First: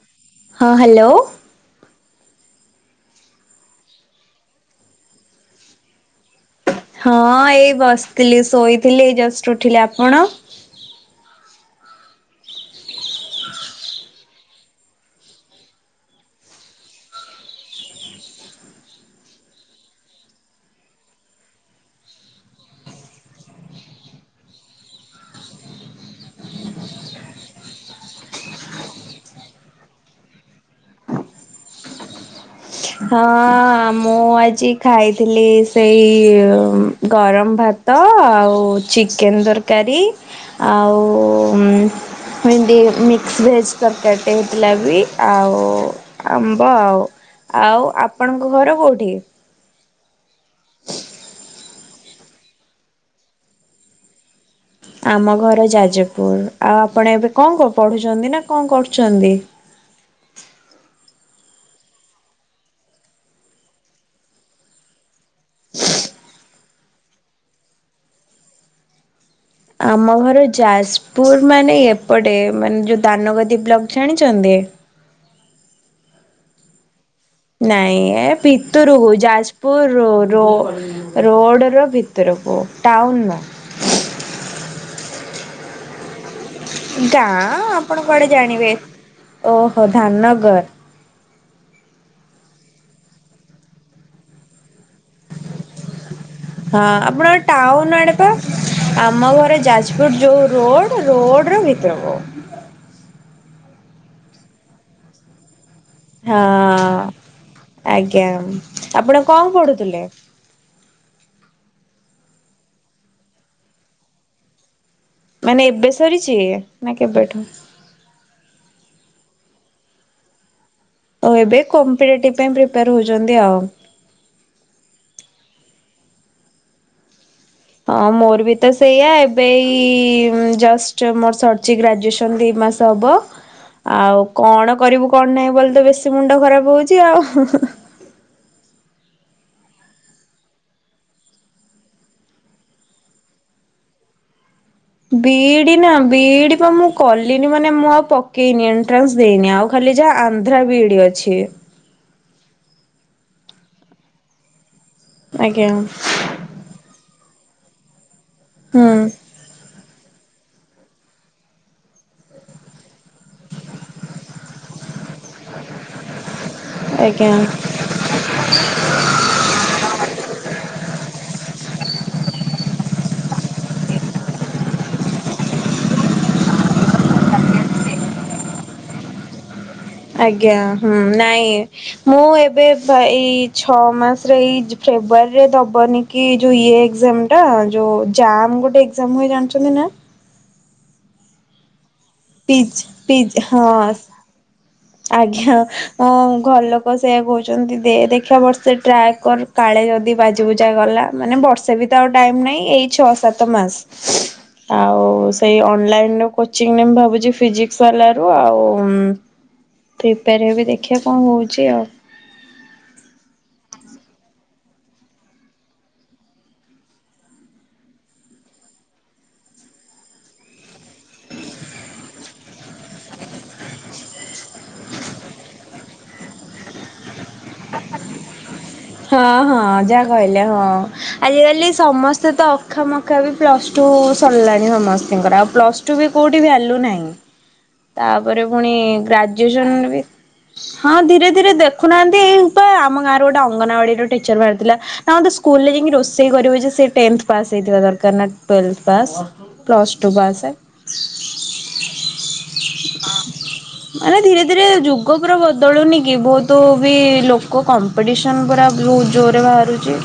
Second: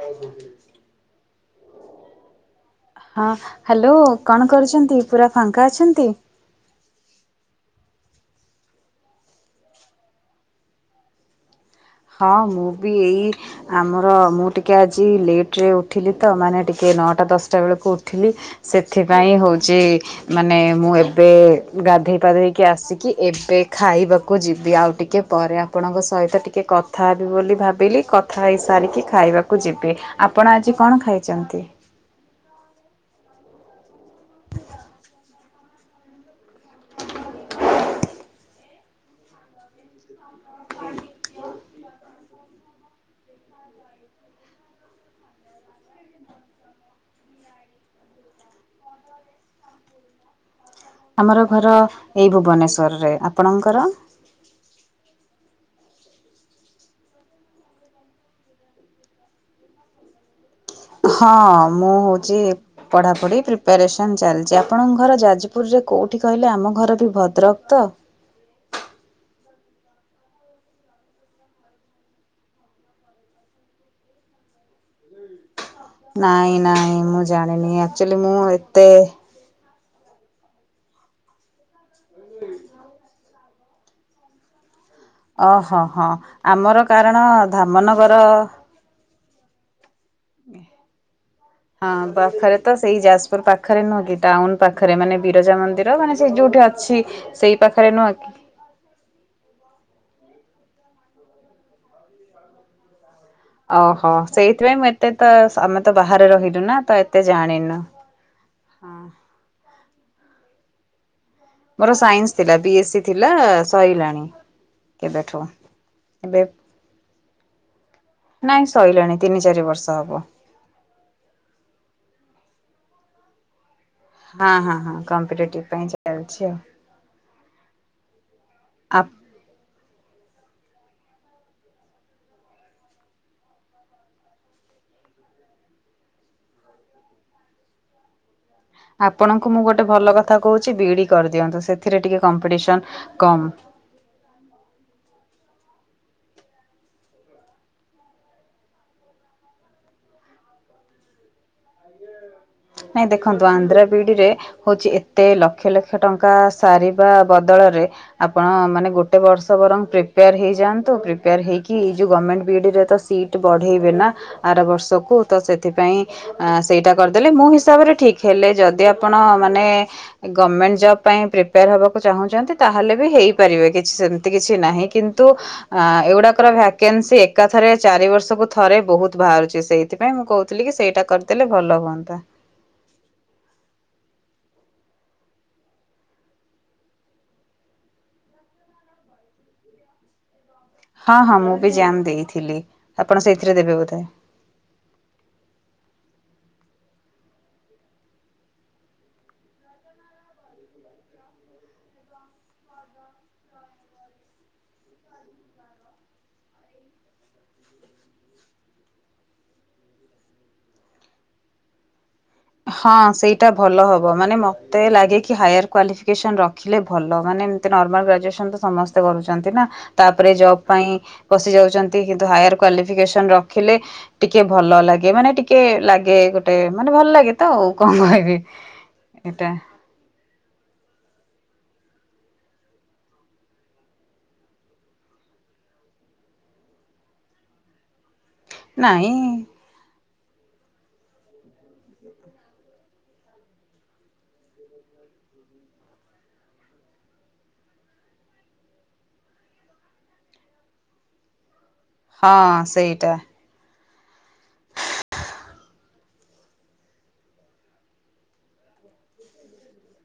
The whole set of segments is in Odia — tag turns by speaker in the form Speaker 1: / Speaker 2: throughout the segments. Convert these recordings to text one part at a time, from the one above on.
Speaker 1: ହଉ [unintelligible]
Speaker 2: ହଁ ହାଲୋ।
Speaker 1: ହଁ ହାଲୋ କଣ କରୁଛନ୍ତି ପୁରା ଫାଙ୍କା ଅଛନ୍ତି।
Speaker 2: ହଁ ଏଇ ବସିଥିଲି ଶୋଇଥିଲି ଏଇ ଜଷ୍ଟ୍ ଉଠିଲି। ଆପଣ?
Speaker 1: ହଁ ମୁଁ ବି ଏଇ ଆମର ମୁଁ ଟିକେ ଆଜି ଲେଟରେ ଉଠିଲି ତ ମାନେ ଟିକେ ନଅଟା ଦଶଟା ବେଳୁକୁ ଉଠିଲି। ସେଥିପାଇଁ ହଉଚି ମାନେ ମୁଁ ଏବେ ଗାଧେଇ ପାଧେଇକି ଆସିକି ଏବେ ଖାଇବାକୁ ଯିବି ଆଉ ଟିକେ ପରେ ଆପଣଙ୍କ ସହିତ ଟିକେ କଥା ହେବି ବୋଲି ଭାବିଲି କଥା ହେଇସାରିକି ଖାଇବାକୁ ଯିବି। ଆପଣ ଆଜି କଣ ଖାଇଚନ୍ତି?
Speaker 2: ହଁ ମୁଁ ଆଜି ଖାଇଥିଲି ଏଇ ଉଁ ଗରମ ଭାତ ଆଉ ଚିକେନ ଦର୍ କାରୀ ଆଉ ଉଁ ଭେଣ୍ଡି ମିକ୍ସ ଭେଜ୍ ତରକାରୀଟେ ହେଇଥିଲା ବି ଆଉ ଆମ୍ବ ଆଉ। ଆଉ ଆପଣଙ୍କ ଘର କୋଉଠି? ହଁ
Speaker 1: ଆମର ଘର ଏଇ ଭୁବନେଶ୍ୱରରେ। ଆପଣଙ୍କର?
Speaker 2: ଆମ ଘର ଯାଜପୁର ଆଉ ଆପଣ ଏବେ କଁ କ ପଢୁଛନ୍ତି ନା କଁ କରୁଛନ୍ତି?
Speaker 1: ହଁ ମୁଁ ହଉଚି ପଢାପଢି ପ୍ରିପ୍ୟାରେସନ୍ ଚାଲିଚି ଆପଣଙ୍କ ଘର ଯାଜପୁରରେ କୋଉଠି କହିଲେ ଆମ ଘର ବି ଭଦ୍ରକ ତ।
Speaker 2: ଆମ ଘର ଯାଜପୁର ମାନେ ଏପଟେ ମାନେ ଯେଉଁ ଦାନଗଦି ବ୍ଲକ ଜାଣିଛନ୍ତି
Speaker 1: ନାଇଁ ନାଇଁ ମୁଁ ଜାଣିନି
Speaker 2: ନାଇଁ
Speaker 1: ଆକ୍ଚୁଆଲି
Speaker 2: ଏ
Speaker 1: ମୁଁ ଏତେ
Speaker 2: ଭିତରୁ ହହୁ ଯାଜ ପୁ ରୋଡ଼ର ଭିତରକୁୁଅ ଟାଉନ
Speaker 1: ଓହୋ ହଁ ଆମର
Speaker 2: ନୁହଁ
Speaker 1: କାରଣ
Speaker 2: ଗାଁ ଆପଣ
Speaker 1: ଧାମନଗର
Speaker 2: କୁଆଡେ ଜାଣିବେ? ଓହୋ ଧାମନଗର
Speaker 1: ହଁ ପାଖରେ ତ ସେଇ ଯାଜପୁର ପାଖରେ ନୁହଁ କି ଟାଉନ ପାଖରେ ମାନେ ବିରଜା ମନ୍ଦିର ମାନେ ସେ ଯୋଉଠି
Speaker 2: ହଁ
Speaker 1: ଅଛି
Speaker 2: ଆପଣଙ୍କ
Speaker 1: ସେଇ
Speaker 2: ଟାଉନ
Speaker 1: ପାଖରେ
Speaker 2: ଆଡେ
Speaker 1: ନୁହଁ
Speaker 2: ପା।
Speaker 1: କି
Speaker 2: ଆମ ଘରେ ଯାଜପୁର ଯୋଉ ରୋଡ ରୋଡ ର ଭିତର କ
Speaker 1: ଓହୋ ସେଇଥିପାଇଁ ମୁଁ ଏତେ ତ ତ ବାହାରେ
Speaker 2: ହଁ
Speaker 1: ରହିଲୁ ନା ତ ଏତେ ଜାଣିନୁ।
Speaker 2: ଆଜ୍ଞା
Speaker 1: ହଁ
Speaker 2: ଆପଣ କଣ ପଢୁଥିଲେ
Speaker 1: ମୋର ସାଇନ୍ସ ଥିଲା ବି ଏସ୍ ସି ଥିଲା ସରିଲାଣି
Speaker 2: ମାନେ ଏବେ ସରିଛି ନା କେବେଠୁ
Speaker 1: ନାଇଁ ସରିଲାଣି ତିନି ଚାରି ବର୍ଷ ହବ
Speaker 2: ଓ ଏବେ କମ୍ପିଟେଟିଭ ପାଇଁ ପ୍ରିପେୟାର ହଉଛନ୍ତି ଆଉ
Speaker 1: ହଁ ହଁ ହଁ କମ୍ପିଟେଟିଭ ପାଇଁ ଚାଛି ଆଉ
Speaker 2: ହଁ ମୋର ବି ତ
Speaker 1: ଆ
Speaker 2: ସେଇଆ ଏବେ ଜଷ୍ଟ ମୋର ସରିଛି ଗ୍ରାଜୁଏସନ୍ ଦୁଇ ମାସ ହେବ ଆଉ କଣ କରିବୁ କଣ ନାହିଁ ବୋଲି ତ ବେଶୀ ମୁଣ୍ଡ ଖରାପ ହଉଛି ଆଉ
Speaker 1: ଆପଣଙ୍କୁ ମୁଁ ଗୋଟେ ଭଲ କଥା କହୁଛି ବିଇଡି କରିଦିଅନ୍ତୁ ସେଥିରେ ଟିକେ କମ୍ପିଟିସନ କମ୍
Speaker 2: ବିଇଡି ନା ବିଇଡି ବା ମୁଁ କଲିନି ମାନେ ମୁଁ ଆଉ ପକେଇନି ଏଣ୍ଟ୍ରାନ୍ସ ଦେଇନି ଆଉ ଖାଲି ଯାହା ଆନ୍ଧ୍ରା ବିଡି ଅଛି
Speaker 1: ନାଇଁ ଦେଖନ୍ତୁ ଆନ୍ଧ୍ର ବିିଡିରେ ହଉଛି ଏତେ
Speaker 2: ଆଜ୍ଞା
Speaker 1: ଲକ୍ଷ ଲକ୍ଷ ଟଙ୍କା ସ ବଦଳରେ ଆପଣ ମାନେ
Speaker 2: ହୁଁ
Speaker 1: ଗୋଟେ ବର୍ଷ ବ ପ୍ରିପେୟାର ହେଇଯାଆନ୍ତୁ ପ୍ରିପେୟାର ହେକିଇ ଯେଉଁ ଗଭର୍ଣ୍ଣମେଣ୍ଟ ବି ରେ ତ ସିଟ୍ ବଢ଼େଇବେ ନା ଆର ବର୍ଷକୁ ତ ସେଥିପାଇଁ ସେଇଟା କରିଦେଲେ
Speaker 2: ଆଜ୍ଞା।
Speaker 1: ମୁଁ ାବରେ ଠିକ ହେଲେ ଯଦି ଆପଣ ମାନେ ଗଭର୍ଣମେଣ୍ଟ ଜବ ପାଇଁ ପ୍ରିପେୟାର ହେବାକୁ ଚାହୁଁଛନ୍ତି ତାହେଲେ ବି ହେଇପାରିବେ କିଛି ସେମତି କିଛି ନାହିଁ କିନ୍ତୁ ଅ ଏଗୁଡାକର ଭ୍ୟାକେନ୍ସି ଏକାଥରେ ଚାରି ବର୍ଷକୁ ଥରେ ବହୁତ ବାହାରୁଛି ସେଇ
Speaker 2: ଆଜ୍ଞା ହୁଁ ନାଇଁ
Speaker 1: ହୁଅନ୍ତା।
Speaker 2: ମୁଁ ଏବେ ତ ଏଇ ଛଅ ମାସରେ ଏଇ ଫେବୃଆରୀରେ ଦବନି କି ଯୋଉ ଇଏ ଏକ୍ଜାମ ଟା ଯୋଉ ଜମ୍ ଗୋଟେ ଏଜାମ ହୁଏ ଜାଣିଛନ୍ତି ନା
Speaker 1: ହଁ ହଁ ମୁଁ ବି ଜମ୍ ଦେଇଥିଲି
Speaker 2: ପିଜ୍
Speaker 1: ଆପଣ
Speaker 2: ପିଜ୍
Speaker 1: ସେଇଥିରେ ଦେବେ
Speaker 2: ହଁ
Speaker 1: ବୋଧଏ
Speaker 2: ଆଜ୍ଞା ଘର ଲୋକ ସେୟଆ କହୁଛନ୍ତି ଦେ ଦେଖିବା ବର୍ଷ ଟ୍ରାକ୍ କର କାଳେ ଯଦି ବାଜିବୁଜା ଗଲା ମାନେ ବର୍ଷେ ବି ତ ଆଉ ଟାଇମ୍ ନାହିଁ ଏଇ ଛଅ ସାତ ମାସ
Speaker 1: ହ
Speaker 2: ଆଉ ସେଇ ଅନଲାଇନ କୋଚିଂ ମୁ ଭାବୁଛି ଫିଜିକସ ବାଲ ର ଆଉ ପ୍ରିପେୟାର ହେବ ଦେଖିବା କଣ ହେଉଛି ଆଉ
Speaker 1: ହଁ ସେଇଟା ଭଲ ହବ ମାନେ ମତେ ଲାଗେ କି ହାୟାର କ୍ୱାଲିଫିକେସନ ରଖିଲେ ଭଲ ମାନେ ନର୍ମାଲ ଗ୍ରାଜୁଏସନ ତ ସମସ୍ତେ କରୁଛନ୍ତି ନା ତାପରେ ଜବ୍ ପାଇଁ ପଶି ଯାଉଛନ୍ତି କିନ୍ତୁ ହାୟାର କ୍ଵାଲିଫିକେସନ ରଖିଲେ ଟିକେ ଭଲ ଲାଗେ ମାନେ ଟିକେ ଲାଗେ ଗୋଟେ ମାନେ ଭଲ ଲାଗେ ତ ଆଉ କଣ କହିବି
Speaker 2: ହଁ
Speaker 1: ଏଟା
Speaker 2: ହଁ ଜ କହିଲେ ହଁ ଆଜିକାଲି ସମସ୍ତେ ତ ଅଖା ମଖା ବି ପ୍ଲସ୍ ଟୁ ସରିଲାଣି ସମସ୍ତଙ୍କର ଆଉ ପ୍ଲସ୍ ଟୁ ବି କେଉଁଠି ବି ଭ ଆଲୁ ନାହିଁ
Speaker 1: ହ
Speaker 2: ତାପରେ ପୁଣି ଗ୍ରାଜୁଏସନ ବି ହଁ ଧୀରେ ଧୀରେ ଦେଖୁନାହାନ୍ତି ଏଇ ଉପ ଆମ ଗାଁ ର ଗୋଟେ ଅଙ୍ଗନବାଡିର ଟିଚର ବାହାରିଥିଲା ନା ସ୍ ଯକି ରୋଷେଇ କରିବୁ ଯେ ହେଇ ଦରକାର ପ୍ଲସ ଟୁ ବା ଆସ
Speaker 1: ହଁ ସେଇଟା।
Speaker 2: ମାନେ ଧୀରେ ଧୀରେ ଯୁଗ ପୁରା ବଦଳୁନି କି ବହୁତ ବି ଲୋକ କମ୍ପିଟି ସନ ପୁରା ବହୁତ ଜୋରରେ ବାହାରୁଛି।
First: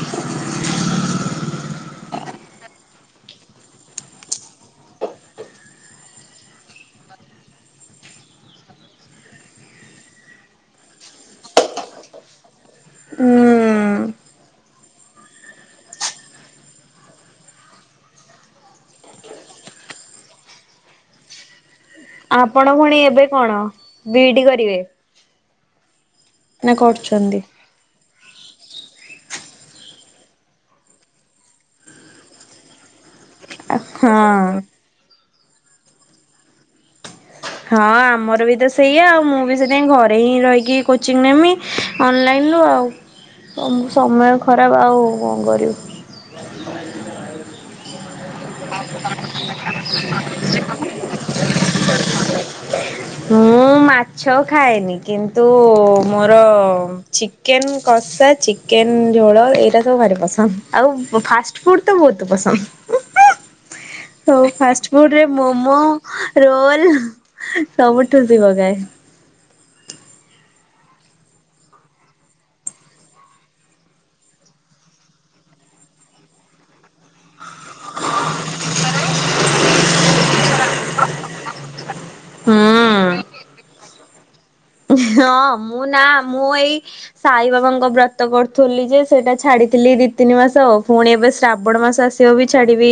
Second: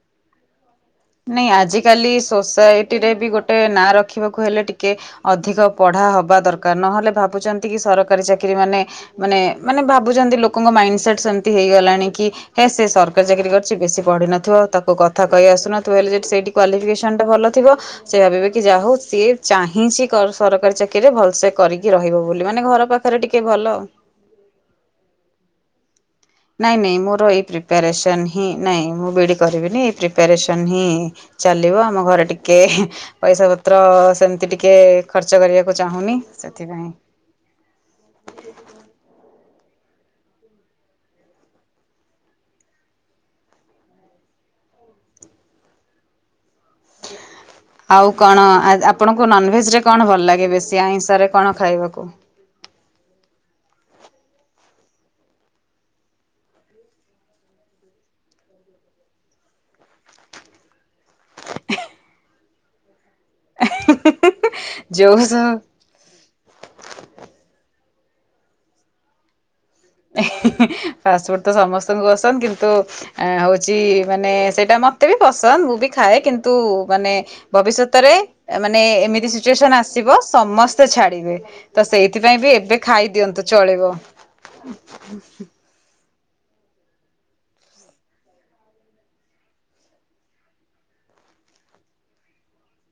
Speaker 1: ନାଇଁ ଆଜିକାଲି ସୋସାଇଟି ରେ ବି ଗୋଟେ ନାଁ ରଖିବାକୁ ହେଲେ ଟିକେ ଅଧିକ ପଢ଼ା ହବା ଦରକାର ନହେଲେ ଭାବୁଛନ୍ତି କି ସରକାରୀ ଚାକିରି ମାନେ ମାନେ ମାନେ ଭାବୁଛନ୍ତି ଲୋକଙ୍କ ମାଇଣ୍ଡ ସେେଟ୍ ସେମିତି ହେଇଗଲାଣି କି ହେ ସେ ସରକାରୀ ଚାକିରି କରିଛି ବେଶୀ
Speaker 2: ଉଁ
Speaker 1: ପଢି ନଥିବ ତାକୁ କଥା କହି ଆସୁନ ଥିବ ହେଲେ ସେଠି ସେଇଟି କ୍ୱାଲିଫିକେସନ ଟା ଭଲଥିବ। ସେ ଭାବିବେ କି ଯା ହଉ ସିଏ ଚାହିଁଛି କ ସରକାରୀ ଚାକିରିରେ ଭଲସେ କରିକି ରହିବ ବୋଲି ମାନେ ଘର ପାଖରେ ଟିକେ ଭଲ।
Speaker 2: ବି ଇ ଡି କରିବେ? ନା
Speaker 1: ନାଇଁ ନାଇଁ ମୋର
Speaker 2: କରୁଛନ୍ତି?
Speaker 1: ଏଇ ପ୍ରିପାରେସନ୍ ହିଁ ନାଇଁ ମୁଁ ବିଡ଼ି କରିବିନି ଏଇ ପ୍ରିପାରେସନ୍ ହିଁ ଚାଲିବ ଆମ ଘରେ ଟିକେ ହେଁ। ପଇସା
Speaker 2: ହଁ।
Speaker 1: ପତ୍ର ସେମିତି ଟିକେ ଖର୍ଚ୍ଚ କରିବାକୁ ଚାହୁଁନି ସେଥିପାଇଁ।
Speaker 2: ହଁ ଆମର ବି ତ ସେଇଆ ଆଉ ମୁଁ ବି ସେଥି ପାଇଁ ଘରେ ହିଁ ରହିକି କୋଚିଂ ନେମି। ଅନଲାଇନ୍ ରୁ ଆଉ ସମୟ ଖରାପ ଆଉ କଣ କରିବୁ।
Speaker 1: ଆଉ କଣ ଆଜ୍ ଆପଣଙ୍କୁ ନନଭେଜରେ କଣ ଭଲ ଲାଗେ ବେଶୀ ଆଇଁଷରେ କଣ ଖାଇବାକୁ?
Speaker 2: ମୁଁ ମାଛ ଖାଏନି କିନ୍ତୁ ମୋର ଚିକେନ କଷା ଚିକେନ ଝୋଳ ଏଇଟା ସବୁ ଭାରି ପସନ୍ଦ ଆଉ ମୋ ଫାଷ୍ଟ ଫୁଡ଼୍ ତ ବହୁତ ପସନ୍ଦ।
Speaker 1: ଆ
Speaker 2: ସବୁ ଫାଷ୍ଟ ଫୁଡ ରେ ମୋମୋ ରୋଲ ସବୁ ଠୁସି ପକାଏ।
Speaker 1: ହେ ହେ ହେ ଫାଷ୍ଟଫୁଡ ତ ସମସ୍ତଙ୍କୁ ପସନ୍ଦ କିନ୍ତୁ ଆ ହଉଛି ମାନେ ସେଇଟା ମତେ ବି ପସନ୍ଦ ମୁଁ ବି ଖାଏ କିନ୍ତୁ ମାନେ ଭବିଷ୍ୟତରେ ମାନେ ଏମିତି ସିଚୁଏସନ ଆସିବ ସମସ୍ତେ ଛାଡିବେ। ତ ସେଇଥିପାଇଁ ବି ଏବେ
Speaker 2: ହୁଁ।
Speaker 1: ଖାଇଦିଅନ୍ତୁ ଚଳିବ।
Speaker 2: ହଁ ମୁଁ ନା ମୁଁ ଏଇ ସାଇ ବାବାଙ୍କ ବ୍ରତ କରୁଥୁଲି ଯେ ସେଇଟା ଛାଡିଥିଲି ଦି ତିନି ମାସ ଆଉ ପୁଣି ଏବେ ଶ୍ରାବଣ ମାସ ଆସି ସେୟା ବି ଛାଡ଼ିବି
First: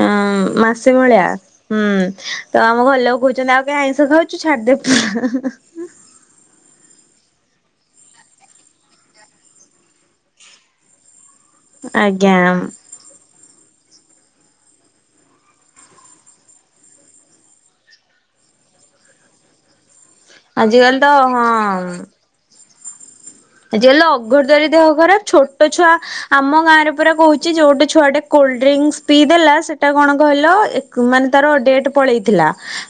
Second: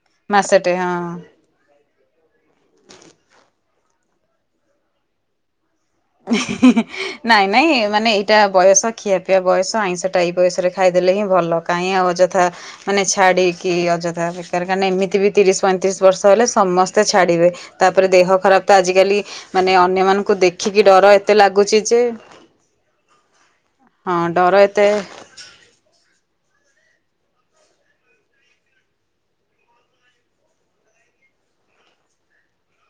Speaker 2: ଅଁ
Speaker 1: ମାସଟେ
Speaker 2: ମାସେ
Speaker 1: ହଁ।
Speaker 2: ଭଳିଆ। ହୁଁ ତ ଆମ ଘଲ ଲୋକ କହୁଛନ୍ତି ଆଉ କେ ଆଇଁଷ ଖାଉଛୁ ଛାଡିଦେବ ପୁରା।
Speaker 1: ନାଇଁ ନାଇଁ ମାନେ ଏଇଟା ବୟସ ଖିଆପିଆ ବୟସ ଆଇଁଷ ଟା ଏଇ ବୟସରେ ଖାଇଦେଲେ ହିଁ ଭଲ କାହିଁ ଆଉ
Speaker 2: ଆଜ୍ଞା
Speaker 1: ଅଯଥା ମାନେ ଛାଡ଼ିକି ଅଯଥା ବେକାର କାଇଁ ଏମିତି ବି ତିରିଶ ପଇଁତିରିଶ ବର୍ଷ ହେଲେ ସମସ୍ତେ ଛାଡ଼ିବେ। ତାପରେ ଦେହ ଖରାପ ତ ଆଜିକାଲି ମାନେ ଅନ୍ୟ ମଙ୍କୁ ଦେ ଖିକି
Speaker 2: ଆଜିକାଲି
Speaker 1: ଡର
Speaker 2: ତ
Speaker 1: ଏତେ ଲାଗୁଛି ଯେ
Speaker 2: ଆଜି କାଲି
Speaker 1: ହଁ ଡର
Speaker 2: ଅଗରଦାରୀ ଦେହ
Speaker 1: ଏତେ
Speaker 2: ଖରାପ ଛୋ ଛୋଟ ଛୁଆ ଆମ ଗାଁ ରେ ପୁରା କହୁଛି ଯୋଉଟି ଛୁଆଟେ କୁଲ୍ଡରୀଙ୍ଗସ ପିଇ ଦେଲା ସେଟା କଣ କହିଲ ମାନେ ତାର ଡେଟ ପଳେଇଥିଲା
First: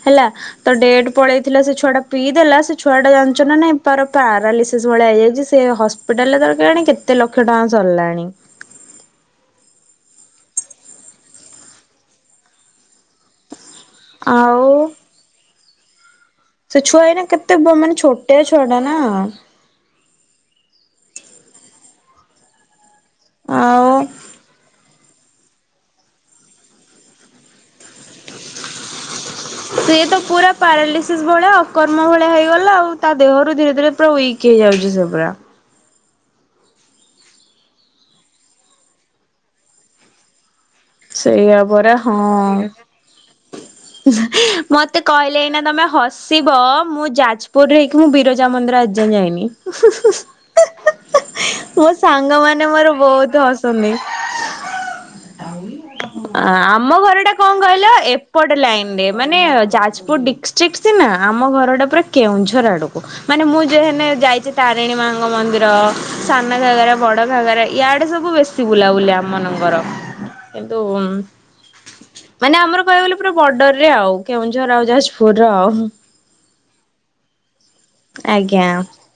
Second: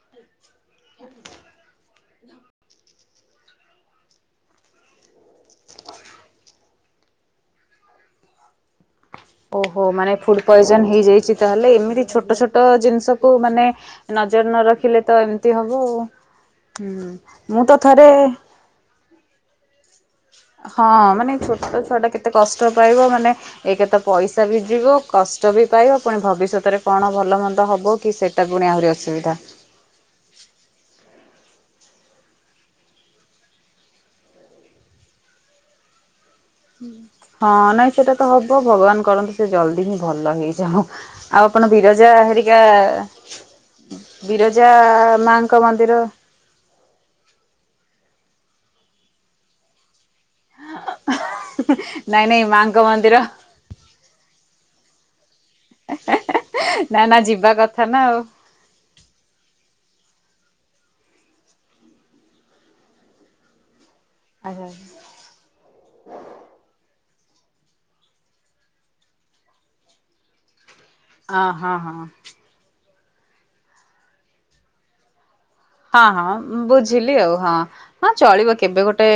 Speaker 2: ହେଲା। ତ ଡଟ ପଳେଇଥିଲା ସେ ଛୁଆଟା ପିଇଦ ଦେଲା ସେ ଛୁଆ ଟା ଜାଣିଛ ନାଇଁ ଟାର ପାରାଲିସିସ୍ ଭଳିଆ ହେଇଯାଇଛି। ସେ ହସ୍ପିଟାଲରେେ ତାର କେଜାଣି କେତେ ଲକ୍ଷ ଟଙ୍କା ସରିଲାଣି।
Speaker 1: ଓହୋ ମାନେ ଫୁଡ ପଏଜନ ହେଇଯାଇଛି ତାହେଲେ ଏମିତି ଛୋଟ ଛୋଟ ଜିନିଷକୁ ମାନେ ନଜର ନ
Speaker 2: ଆଉ
Speaker 1: ରଖିଲେ ତ ଏମିତି ହବ ଆଉ ହୁଁ ମୁଁ ତ ଥରେ
Speaker 2: ଶୋଡା ନା।
Speaker 1: ହଁ ମାନେ ଛୋଟ ଛୁଆ ଟା କେତେ କଷ୍ଟ ପାଇବ ମାନେ ଏକେ
Speaker 2: ଆଉ
Speaker 1: ତ ପଇସା ବି ଯିବ କଷ୍ଟ ବି ପାଇବ ପୁଣି ଭବିଷ୍ୟତରେ କଣ ଭଲମନ୍ଦ ହେବ କି ସେ ଟା ପୁଣି ଆହୁରି ଅସୁବିଧା।
Speaker 2: ସିଏ ତ ପୁରା ପାରାଲିସିସ୍ ଭଳିଆ ଅକର୍ମ ଭଳିଆ ହେଇଗଲା ଆଉ ତା ଦେହରୁ ଧୀରେ ଧୀରେ ପୁରା ୱିକ୍। କିଏ ଯାଉଛି ସେ ପୁରା।
Speaker 1: ହଁ ନାଇଁ ସେଟା ତ ହବ ଭଗବାନ କରନ୍ତୁ ସେ ଜଲଦି ହିଁ ଭଲ ହେଇ ଯାଉ ଆଉ
Speaker 2: ସେଇଆ
Speaker 1: ଆପଣ
Speaker 2: ପରା
Speaker 1: ବିରଜା
Speaker 2: ହଁ।
Speaker 1: ହେରିକା ବିରଜା ମାଙ୍କ ମନ୍ଦିର।
Speaker 2: ଶିବ ମୁଁ ଯାଜପୁରରେ ହେଇକି ମୁଁ ବିରଜା ମନ୍ଦିର ଆଜିଯାଏ ଯାଇନି। ମୋ
Speaker 1: ନାଇଁ
Speaker 2: ସାଙ୍ଗ
Speaker 1: ନାଇଁ
Speaker 2: ମାନ
Speaker 1: ମାଙ୍କ
Speaker 2: ମୋର
Speaker 1: ମନ୍ଦିର
Speaker 2: ବହୁତ ହସନ୍ତି। ଆମ
Speaker 1: ନା ନା
Speaker 2: ଘର ଟା
Speaker 1: ଯିବା
Speaker 2: କଣ
Speaker 1: କଥା
Speaker 2: କହିଲ
Speaker 1: ନା ଆଉ।
Speaker 2: ଏପଟ ଟେ ଲାଇନ୍ ରେ ମାନେ ଯାଜପୁର ଡିଷ୍ଟ୍ରିକ୍ଟ ସିନା ଆମ ଘରଟା ପୁରା କେଉଁଝର ଆଡ଼କୁ। ମାନେ ମୁଁ ଯେ ହେନେ ଯାଇଛି ତାରିଣୀ ମା ଙ୍କ ମନ୍ଦିର ସାନ ଘାଗରା ବଡ଼ ଘାଗରା ଇଆଡ଼େ ସବୁ ବେଶୀ ବୁଲାବୁଲି ଆମ ମାନଙ୍କର। [unintelligible]
Speaker 1: ହ ହଁ ହଁ।
Speaker 2: ମାନେ ଆମର କହିବାକୁ ଗଲେ ପୁରା ବର୍ଡରରେ ଆଉ କେଉଁଝର ଆଉ ଯାଜପୁର ର ଆଉ।
Speaker 1: ହଁ ହଁ ବୁଝିଲି ଆଉ ହଁ ହଁ ଚଳିବ
Speaker 2: ଆଜ୍ଞା।
Speaker 1: କେବେ ଗୋଟେ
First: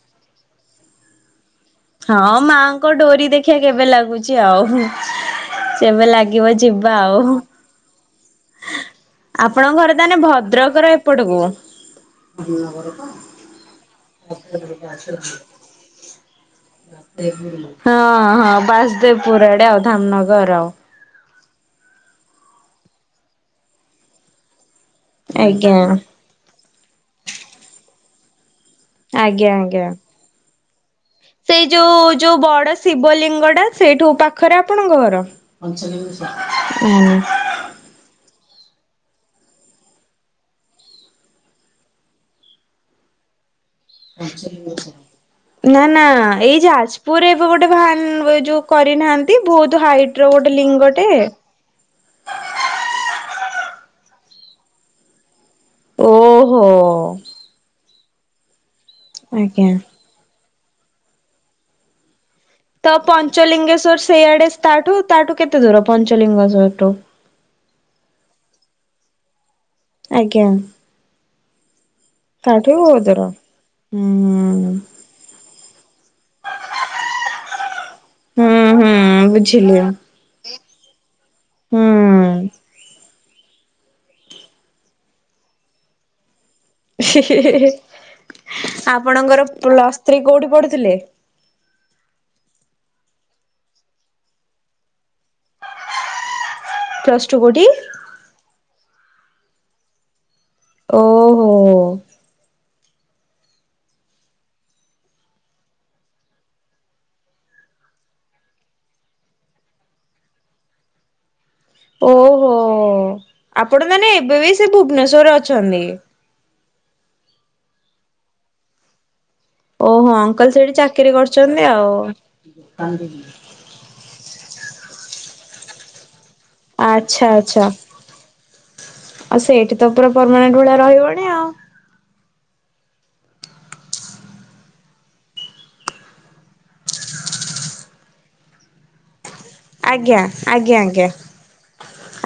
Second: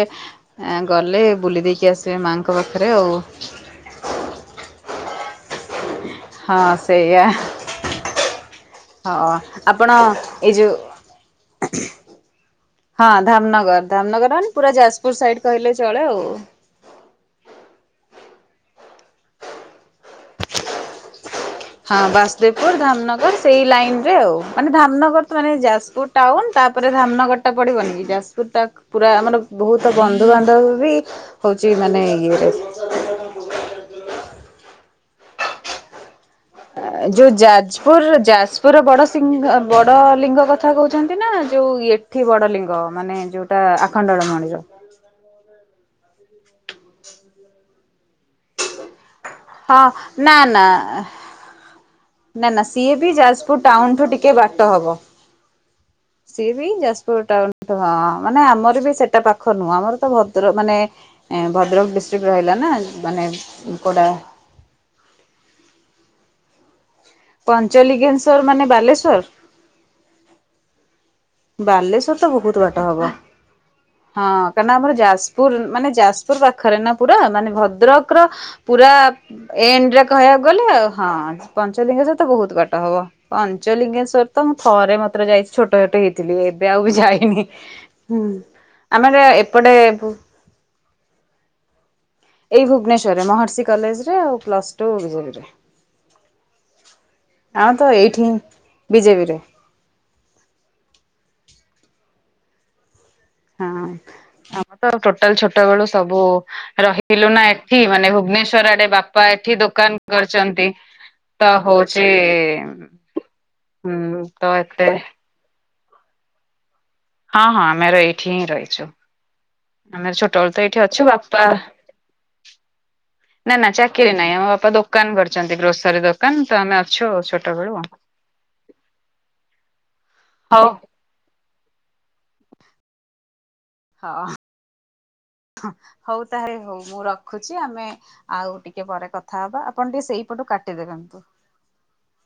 Speaker 1: ଗଲେ ବୁଲି ଦେଇକି କି ଆସିବେ
Speaker 2: ହଁ
Speaker 1: ମାଆଙ୍କ
Speaker 2: ମାଙ୍କ
Speaker 1: ପାଖରେ ଆଉ।
Speaker 2: ଡୋରି ଦେଖିବା କେବେ ଲାଗୁଛି ଆଉ ଯେବେ ଲାଗିବ
Speaker 1: ହଁ
Speaker 2: ଯିବା
Speaker 1: ସେଇଆ
Speaker 2: ଆଉ।
Speaker 1: ହଁ
Speaker 2: ଆପଣଙ୍କ ଘର
Speaker 1: ଆପଣ
Speaker 2: ତାହେଲେ
Speaker 1: ଏଇ ଯଉ
Speaker 2: ଭଦ୍ରକର ଏପଟକୁ [inaudible]
Speaker 1: ହଁ ଧାମନଗର ଧାମନଗର ମାନେ ପୁରା ଯାଜପୁର ସାଇଡ କହିଲେ ଚଳେ ଆଉ।
Speaker 2: ହଁ ହଁ ବାସଦେବପୁର ଆଡ଼େ ଆଉ ଧାମନଗର ଆଉ।
Speaker 1: ହଁ ବାସଦେବପୁର ଧାମନଗର ସେଇ ଲାଇନ ରେ ଆଉ ମାନେ ଧାମନଗର ତ ମାନେ
Speaker 2: ଆଜ୍ଞା
Speaker 1: ଯାଜପୁର ଟାଉନ ତାପରେ ଧାମନଗରଟା ପଡ଼ିବନି କି ଯାଜପୁରଟା ପୁରା ମାନେ
Speaker 2: ଆଜ୍ଞା ଆଜ୍ଞା।
Speaker 1: ବହୁତ ବନ୍ଧୁବାନ୍ଧବ ବି
Speaker 2: ସେଇ
Speaker 1: ହଉଛି
Speaker 2: ଯୋଉ
Speaker 1: ମାନେ
Speaker 2: ଯୋଉ
Speaker 1: ଇଏରେ
Speaker 2: ବଡ଼ ଶିବ ଲିଙ୍ଗ ଟା ସେଇଠୁ ପାଖରେ ଆପଣଙ୍କ ଘର। [inaudible]
Speaker 1: ପୁର ଯାଜପୁରର ବଡ଼ ସିଂ ବଡ଼ ଲିଙ୍ଗ କଥା କହୁଛନ୍ତି ନା ଯୋଉ ଇଏ ଠି ବଡ଼ ଲିଙ୍ଗ ମାନେ ଯୋଉ
Speaker 2: ନା ନା ଏଇ ଯାଜପୁରରେ ଏବେ ଗୋଟେ ଭାନ ଏ ଯୋଉ କରିନାହାନ୍ତି
Speaker 1: ହଁ
Speaker 2: ବହୁତ ହାଇଟ୍ ର
Speaker 1: ନା
Speaker 2: ଗୋଟେ
Speaker 1: ନା
Speaker 2: ଲିଙ୍ଗ ଟେ
Speaker 1: ନା ନା ସିଏ ବି ଯାଜପୁର ଟାଉନଠୁ ଟିକେ ବାଟ ହବ। ସିଏ
Speaker 2: ଓହୋ
Speaker 1: ବି ଯାଜପୁର ଟାଉନ ହଁ ମାନେ ଆମର ବି ସେଟା ପାଖ
Speaker 2: ଆଜ୍ଞା।
Speaker 1: ନୁହଁ ଆମର ତ ଭଦ୍ରକ ମାନେ ଭଦ୍ରକ ଡିଷ୍ଟ୍ରିକ୍ଟ ରହିଲା ନା
Speaker 2: ତ
Speaker 1: ମାନେ
Speaker 2: ପଞ୍ଚଲିଙ୍ଗେଶ୍ଵର
Speaker 1: କଡ଼ା
Speaker 2: ସେଇଆଡେ ତାଠୁ ତାଠୁ କେତେ ଦୂର ପଞ୍ଚଲିଙ୍ଗେସ୍ୱର୍ ଠୁ?
Speaker 1: ପଞ୍ଚଲିଙ୍ଗେଶ୍ଵର ମାନେ ବାଲେଶ୍ୱର?
Speaker 2: ଆଜ୍ଞା।
Speaker 1: ବାଲେଶ୍ଵର ତ ବହୁତ
Speaker 2: ତାଠୁ
Speaker 1: ବାଟ ହବ।
Speaker 2: ଦୂର। ହୁଁ
Speaker 1: ହଁ କାହିଁକିନା ଆମର ଯାଜପୁର ମାନେ ଯାଜପୁର ପାଖରେ ନା ପୁରା ମାନେ ଭଦ୍ରକ ର
Speaker 2: ହୁଁ
Speaker 1: ପୁରା
Speaker 2: ହୁଁ ବୁଝିଲି
Speaker 1: ଏଣ୍ଡରେ କହିବାକୁ ଗଲେ ହଁ ପଞ୍ଚଲିଙ୍ଗେଶ୍ୱର ତ
Speaker 2: ହୁଁ।
Speaker 1: ବହୁତ ବା ଟ ହବ ପଞ୍ଚଲିଙ୍ଗେଶ୍ଵର ତ ମୁଁ ଥରେ ମାତ୍ର ଯାଇଛି ଛୋଟ ଛୋଟ ହେଇଥିଲି। ଏବେ ଆଉ ବି ଯାଇନି ହୁଁ ଆମର
Speaker 2: ଆପଣଙ୍କର
Speaker 1: ଏପଟେ
Speaker 2: ପ୍ଲସ୍ ଥ୍ରୀ କୋଉଠି ପଢୁଥିଲେ?
Speaker 1: ଏଇ ଭୁବନେଶ୍ଵରରେ ମହର୍ଷି କଲେଜ ରେ ଆଉ ପ୍ଲସଟୁ ବିଜେପିରେ।
Speaker 2: ପ୍ଲସ ଟୁ କୋଉଠି?
Speaker 1: ଆଉ ତ ଏଇଠି ବିଜେପିରେ
Speaker 2: ଓହୋ।
Speaker 1: ହଁ ଆମର ତ ଟୋଟାଲ ଛୋଟବେଳୁ ସବୁ ରହିଲୁ ନା ଏଠି ମାନେ ଭୁବନେଶ୍ୱର ଆଡ଼େ ବାପା ଏଠି ଦୋକାନ କରିଛନ୍ତି। ତା ହଉ
Speaker 2: ଓହୋ ଆପଣ ମାନେ
Speaker 1: ହୁଁ
Speaker 2: ଏବେ ବି
Speaker 1: ତ
Speaker 2: ସେ
Speaker 1: ଏତେ
Speaker 2: ଭୁବନେଶ୍ୱରରେ ଅଛନ୍ତି?
Speaker 1: ହଁ ହଁ ଆମେର ଏଇଠି ହିଁ ରହିଛୁ। ଆମେ
Speaker 2: ଓହୋ ଅଙ୍କଲ
Speaker 1: ଛୋଟବେଳୁ ତ
Speaker 2: ସେଇଠି
Speaker 1: ଏଇଠି ଅଛୁ
Speaker 2: ଚାକିରି
Speaker 1: ବାପା
Speaker 2: କରିଛନ୍ତି ଆଉ
Speaker 1: ନା ନା ଚାକିରି ନାହିଁ ଆମ ବାପା ଦୋକାନ କରିଛନ୍ତି ଗ୍ରୋସରୀ ଦୋ କାନ ତ ଆମେ ଅଛୁ ଆଉ
Speaker 2: ଆଚ୍ଛା
Speaker 1: ଛୋଟ
Speaker 2: ଆଚ୍ଛା।
Speaker 1: ବେଳୁ ଆଉ
Speaker 2: ଆଉ ସେଇଠି ତ ପୁରା ପର୍ମନେଣ୍ଟ
Speaker 1: ହଉ
Speaker 2: ଭଳିଆ ରହିଗଲଣି ଆଉ।
Speaker 1: ହଁ। ହଉ ତାହେଲେ ହଉ ମୁଁ ରଖୁଛି ଆମେ ଆଉ ଟିକେ ପରେ କଥା ହବା ଆପଣ ଟିକେ
Speaker 2: ଆଜ୍ଞା
Speaker 1: ସେଇପଟୁ
Speaker 2: ଆଜ୍ଞା
Speaker 1: କାଟିଦେବେ
Speaker 2: ଆଜ୍ଞା
Speaker 1: କିନ୍ତୁ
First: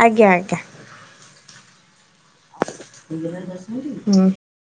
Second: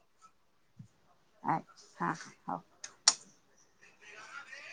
Speaker 2: ଆଜ୍ଞା ଆଜ୍ଞା।
Speaker 1: ଆ ହଁ ହଉ
Speaker 2: ହୁଁ